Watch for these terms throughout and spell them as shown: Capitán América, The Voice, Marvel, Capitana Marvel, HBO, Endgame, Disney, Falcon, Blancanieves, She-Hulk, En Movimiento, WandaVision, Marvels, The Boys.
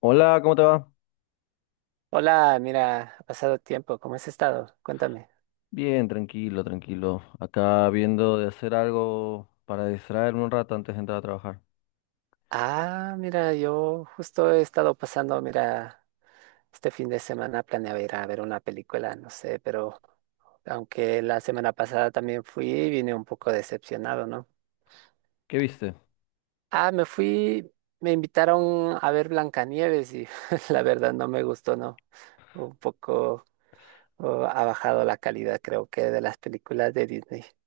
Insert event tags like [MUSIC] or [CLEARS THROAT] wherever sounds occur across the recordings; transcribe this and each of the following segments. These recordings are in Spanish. Hola, ¿cómo te va? Hola, mira, ha pasado tiempo, ¿cómo has estado? Cuéntame. Bien, tranquilo, tranquilo. Acá viendo de hacer algo para distraerme un rato antes de entrar a trabajar. Ah, mira, yo justo he estado pasando, mira, este fin de semana planeaba ir a ver una película, no sé, pero aunque la semana pasada también fui, vine un poco decepcionado, ¿no? ¿Qué viste? Ah, me fui, me invitaron a ver Blancanieves y [LAUGHS] la verdad no me gustó, ¿no? Un poco, oh, ha bajado la calidad, creo que, de las películas de Disney. [LAUGHS]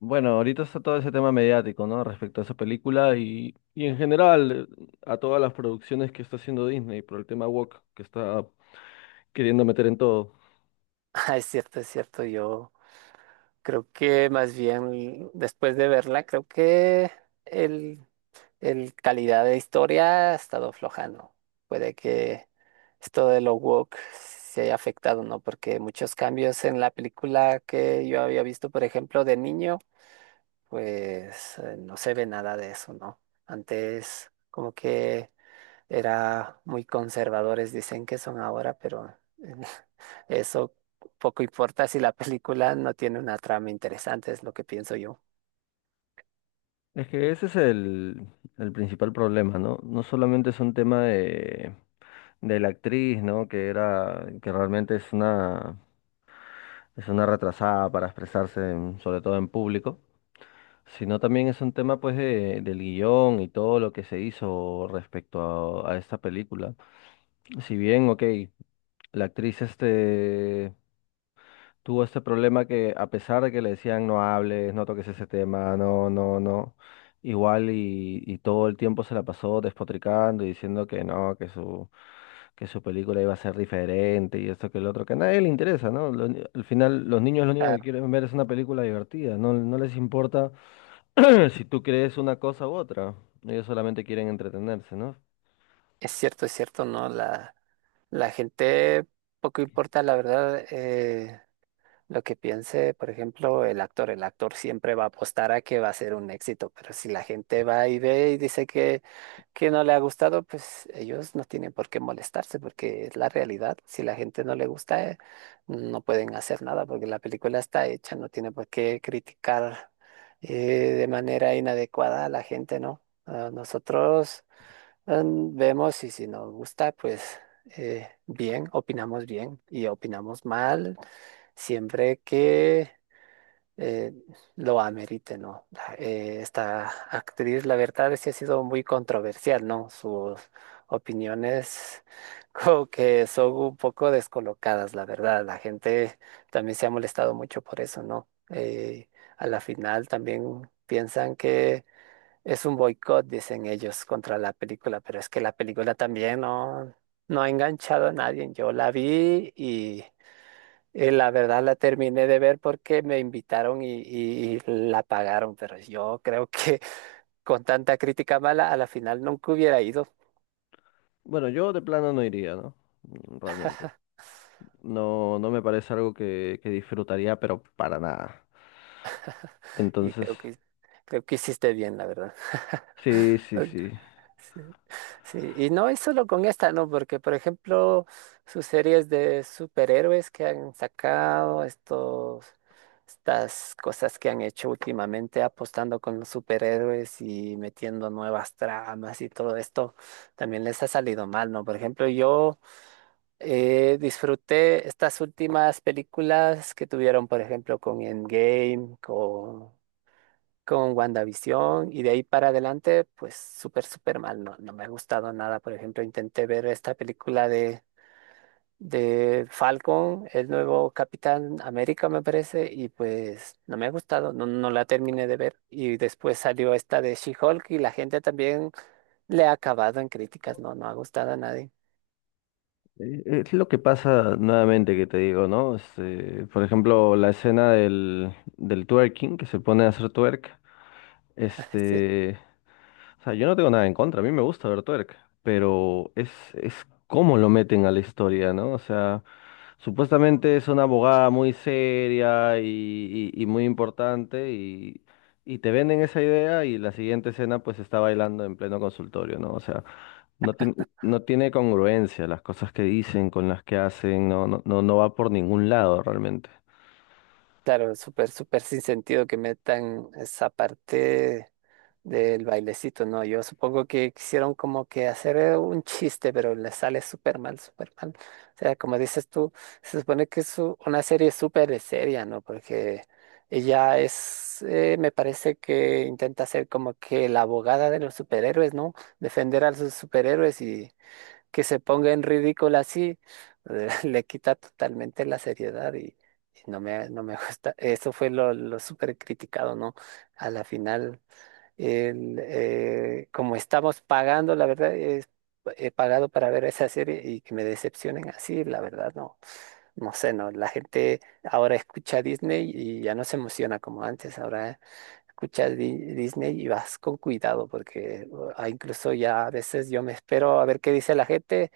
Bueno, ahorita está todo ese tema mediático, ¿no? Respecto a esa película y en general a todas las producciones que está haciendo Disney por el tema woke que está queriendo meter en todo. Ah, es cierto, yo. Creo que más bien después de verla, creo que el, el calidad de historia ha estado aflojando. Puede que esto de lo woke se haya afectado, ¿no? Porque muchos cambios en la película que yo había visto, por ejemplo, de niño, pues no se ve nada de eso, ¿no? Antes como que era muy conservadores, dicen que son ahora, pero [LAUGHS] eso poco importa si la película no tiene una trama interesante, es lo que pienso yo. Es que ese es el principal problema, ¿no? No solamente es un tema de la actriz, ¿no? Que era, que realmente es una retrasada para expresarse, sobre todo en público, sino también es un tema pues del guión y todo lo que se hizo respecto a esta película. Si bien, ok, la actriz este tuvo este problema que a pesar de que le decían no hables, no toques ese tema, no, no, no, igual y todo el tiempo se la pasó despotricando y diciendo que no, que su película iba a ser diferente y esto que el otro, que a nadie le interesa, ¿no? Al final los niños lo único Ah, que quieren ver es una película divertida, no, no les importa [CLEARS THROAT] si tú crees una cosa u otra, ellos solamente quieren entretenerse, ¿no? Es cierto, ¿no? La gente, poco importa, la verdad, lo que piense, por ejemplo, el actor siempre va a apostar a que va a ser un éxito, pero si la gente va y ve y dice que no le ha gustado, pues ellos no tienen por qué molestarse, porque es la realidad. Si la gente no le gusta, no pueden hacer nada, porque la película está hecha, no tiene por qué criticar eh, de manera inadecuada a la gente, ¿no? Ah, nosotros vemos y si nos gusta, pues bien, opinamos bien y opinamos mal siempre que eh, lo amerite, ¿no? Esta actriz, la verdad, sí ha sido muy controversial, ¿no? Sus opiniones [LAUGHS] como que son un poco descolocadas, la verdad. La gente también se ha molestado mucho por eso, ¿no? A la final también piensan que es un boicot, dicen ellos, contra la película, pero es que la película también no ha enganchado a nadie. Yo la vi y. La verdad la terminé de ver porque me invitaron y la pagaron, pero yo creo que [LAUGHS] con tanta crítica mala a la final nunca hubiera ido Bueno, yo de plano no iría, ¿no? Realmente no, no me parece algo que disfrutaría, pero para nada. y Entonces, creo que hiciste bien, la verdad. [LAUGHS] sí, sí, sí. Sí, sí, y no es solo con esta, ¿no? Porque, por ejemplo, sus series de superhéroes que han sacado, estas cosas que han hecho últimamente apostando con los superhéroes y metiendo nuevas tramas y todo esto, también les ha salido mal, ¿no? Por ejemplo, yo disfruté estas últimas películas que tuvieron, por ejemplo, con Endgame, con WandaVision y de ahí para adelante, pues súper, súper mal. No, no me ha gustado nada. Por ejemplo, intenté ver esta película de Falcon, el nuevo Capitán América, me parece, y pues no me ha gustado, no, no la terminé de ver. Y después salió esta de She-Hulk y la gente también le ha acabado en críticas, no, no ha gustado a nadie. Es lo que pasa nuevamente que te digo, ¿no? Este, por ejemplo, la escena del twerking, que se pone a hacer twerk, [LAUGHS] Sí, este, o sea, yo no tengo nada en contra, a mí me gusta ver twerk, pero es cómo lo meten a la historia, ¿no? O sea, supuestamente es una abogada muy seria y muy importante y te venden esa idea y la siguiente escena pues está bailando en pleno consultorio, ¿no? O sea, no tiene, no tiene congruencia las cosas que dicen con las que hacen, no, no, no, no va por ningún lado realmente. claro, súper, súper sin sentido que metan esa parte. Del bailecito, no, yo supongo que quisieron como que hacer un chiste, pero le sale súper mal, súper mal. O sea, como dices tú, se supone que es una serie súper seria, ¿no? Porque ella es, me parece que intenta ser como que la abogada de los superhéroes, ¿no? Defender a sus superhéroes y que se ponga en ridículo así, [LAUGHS] le quita totalmente la seriedad y no me [LAUGHS] gusta. Eso fue lo súper criticado, ¿no? A la final como estamos pagando, la verdad, he pagado para ver esa serie y que me decepcionen así, la verdad, no. No sé, no. La gente ahora escucha Disney y ya no se emociona como antes. Ahora escuchas Disney y vas con cuidado porque ah, incluso ya a veces yo me espero a ver qué dice la gente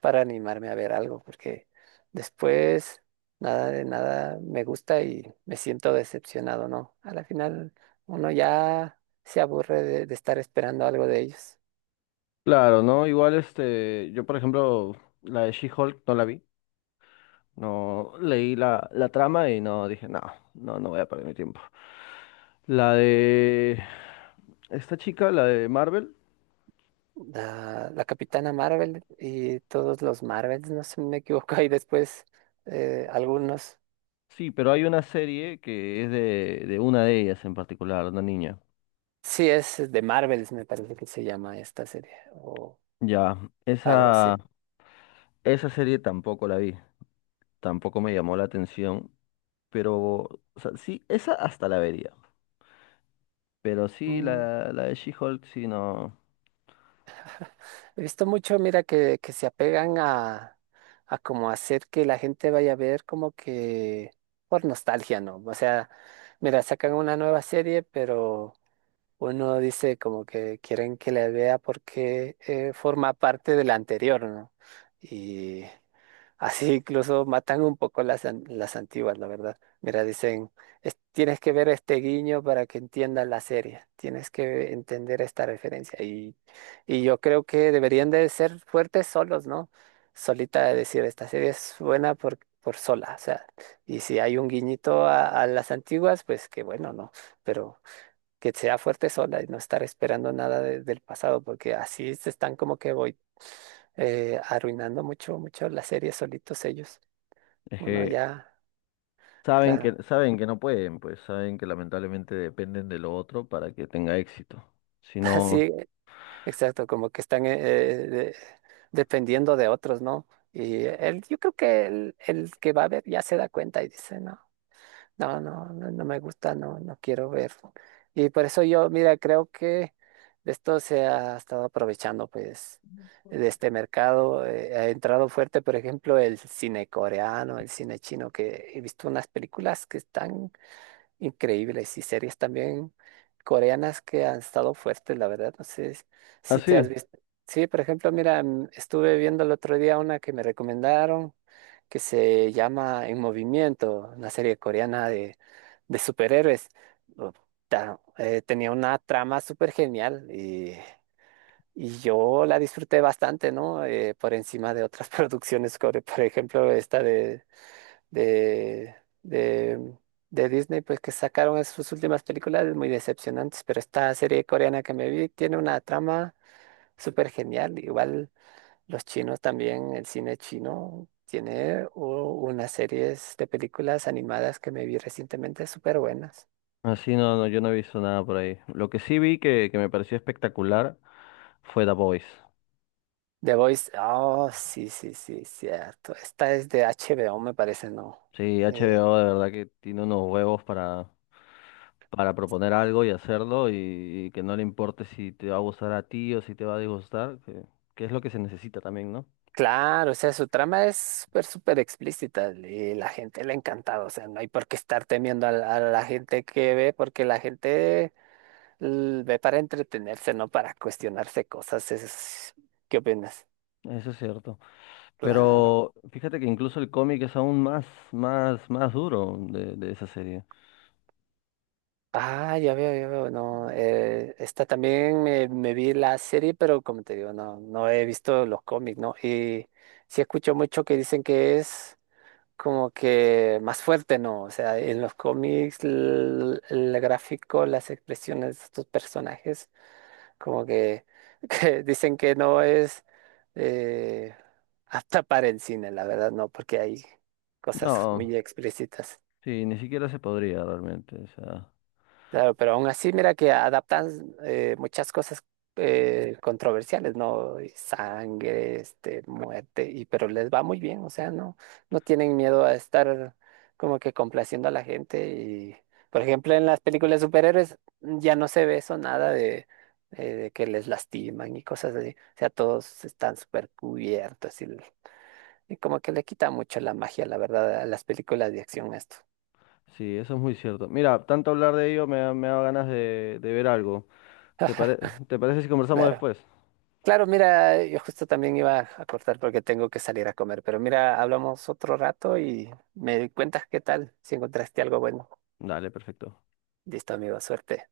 para animarme a ver algo, porque después nada de nada me gusta y me siento decepcionado, ¿no? A la final uno ya se aburre de estar esperando algo de ellos. Claro, ¿no? Igual este, yo por ejemplo, la de She-Hulk no la vi, no leí la trama y no dije, no, no, no voy a perder mi tiempo. La de esta chica, la de Marvel. La Capitana Marvel y todos los Marvels, no sé si me equivoco, y después algunos. Sí, pero hay una serie que es de una de ellas en particular, una niña. Sí, es de Marvels, me parece que se llama esta serie o Ya, algo esa, así. esa serie tampoco la vi, tampoco me llamó la atención, pero, o sea, sí, esa hasta la vería, pero sí, la de She-Hulk, sí, no, He visto mucho, mira, que se apegan a como hacer que la gente vaya a ver como que por nostalgia, ¿no? O sea, mira, sacan una nueva serie, pero uno dice como que quieren que la vea porque forma parte de la anterior, ¿no? Y así [LAUGHS] incluso matan un poco las antiguas, la verdad. Mira, dicen, Tienes que ver este guiño para que entiendas la serie, tienes que entender esta referencia". Y yo creo que deberían de ser fuertes solos, ¿no? Solita de decir, esta serie es buena por sola, o sea, y si hay un guiñito a las antiguas, pues qué bueno, ¿no? Pero que sea fuerte sola y no estar esperando nada del pasado, porque así se están como que voy arruinando mucho, mucho la serie solitos ellos. es Uno que ya, claro, saben que no pueden, pues saben que lamentablemente dependen de lo otro para que tenga éxito. [LAUGHS] Si no, así, exacto, como que están dependiendo de otros, ¿no? Y él, yo creo que el que va a ver ya se da cuenta y dice, no, no, no, no, no me gusta, no, no quiero ver. Y por eso yo, mira, creo que de esto se ha estado aprovechando, pues, de este mercado. Ha entrado fuerte, por ejemplo, el cine coreano, el cine chino, que he visto unas películas que están increíbles y series también coreanas que han estado fuertes, la verdad. No sé si te has así, visto. Sí, por ejemplo, mira, estuve viendo el otro día una que me recomendaron que se llama En Movimiento, una serie coreana de superhéroes. Oh, tenía una trama súper genial y yo la disfruté bastante, ¿no? Por encima de otras [LAUGHS] producciones, como por ejemplo esta de de, de, de Disney, pues que sacaron sus últimas películas muy decepcionantes, pero esta serie coreana que me vi tiene una trama súper genial. Igual los chinos también, el cine chino tiene unas series de películas animadas que me vi recientemente súper buenas. así no, no, yo no he visto nada por ahí. Lo que sí vi que me pareció espectacular fue The Boys. The Voice, oh, sí, sí, sí, cierto. Esta es de HBO, me parece, ¿no? Sí, Eh, HBO de verdad que tiene unos huevos para proponer algo y hacerlo y que no le importe si te va a gustar a ti o si te va a disgustar, que es lo que se necesita también, ¿no? Claro, o sea, su trama es súper, súper explícita y la gente le ha encantado, o sea, no hay por qué estar temiendo a la gente que ve, porque la gente ve para entretenerse, no para cuestionarse cosas. ¿Qué opinas? Eso es cierto. Claro. Pero fíjate que incluso el cómic es aún más, más, más duro de esa serie. Ah, ya veo, no, esta también me vi la serie, pero como te digo, no, no he visto los cómics, ¿no? Y sí escucho mucho que dicen que es como que más fuerte, ¿no? O sea, en los cómics, el, gráfico, las expresiones de estos personajes, como que, [LAUGHS] que dicen que no es eh, apta para el cine, la verdad, no, porque hay cosas No, muy explícitas. sí, ni siquiera se podría realmente. O sea, Claro, pero aún así, mira que adaptan muchas cosas controversiales, ¿no? Y sangre, muerte, y pero les va muy bien, o sea, no, no tienen miedo a estar como que complaciendo a la gente. Y, por ejemplo, en las películas de superhéroes ya no se ve eso nada de que les lastiman y cosas así. O sea, todos están súper cubiertos y como que le quita mucho la magia, la verdad, a las películas de acción esto. sí, eso es muy cierto. Mira, tanto hablar de ello me, me da ganas de ver algo. ¿Te pare- [LAUGHS] ¿Te parece si conversamos Claro. después? Claro, mira, yo justo también iba a cortar porque tengo que salir a comer, pero mira, hablamos otro rato y me cuentas qué tal, si encontraste algo bueno. Dale, perfecto. Listo, amigo, suerte.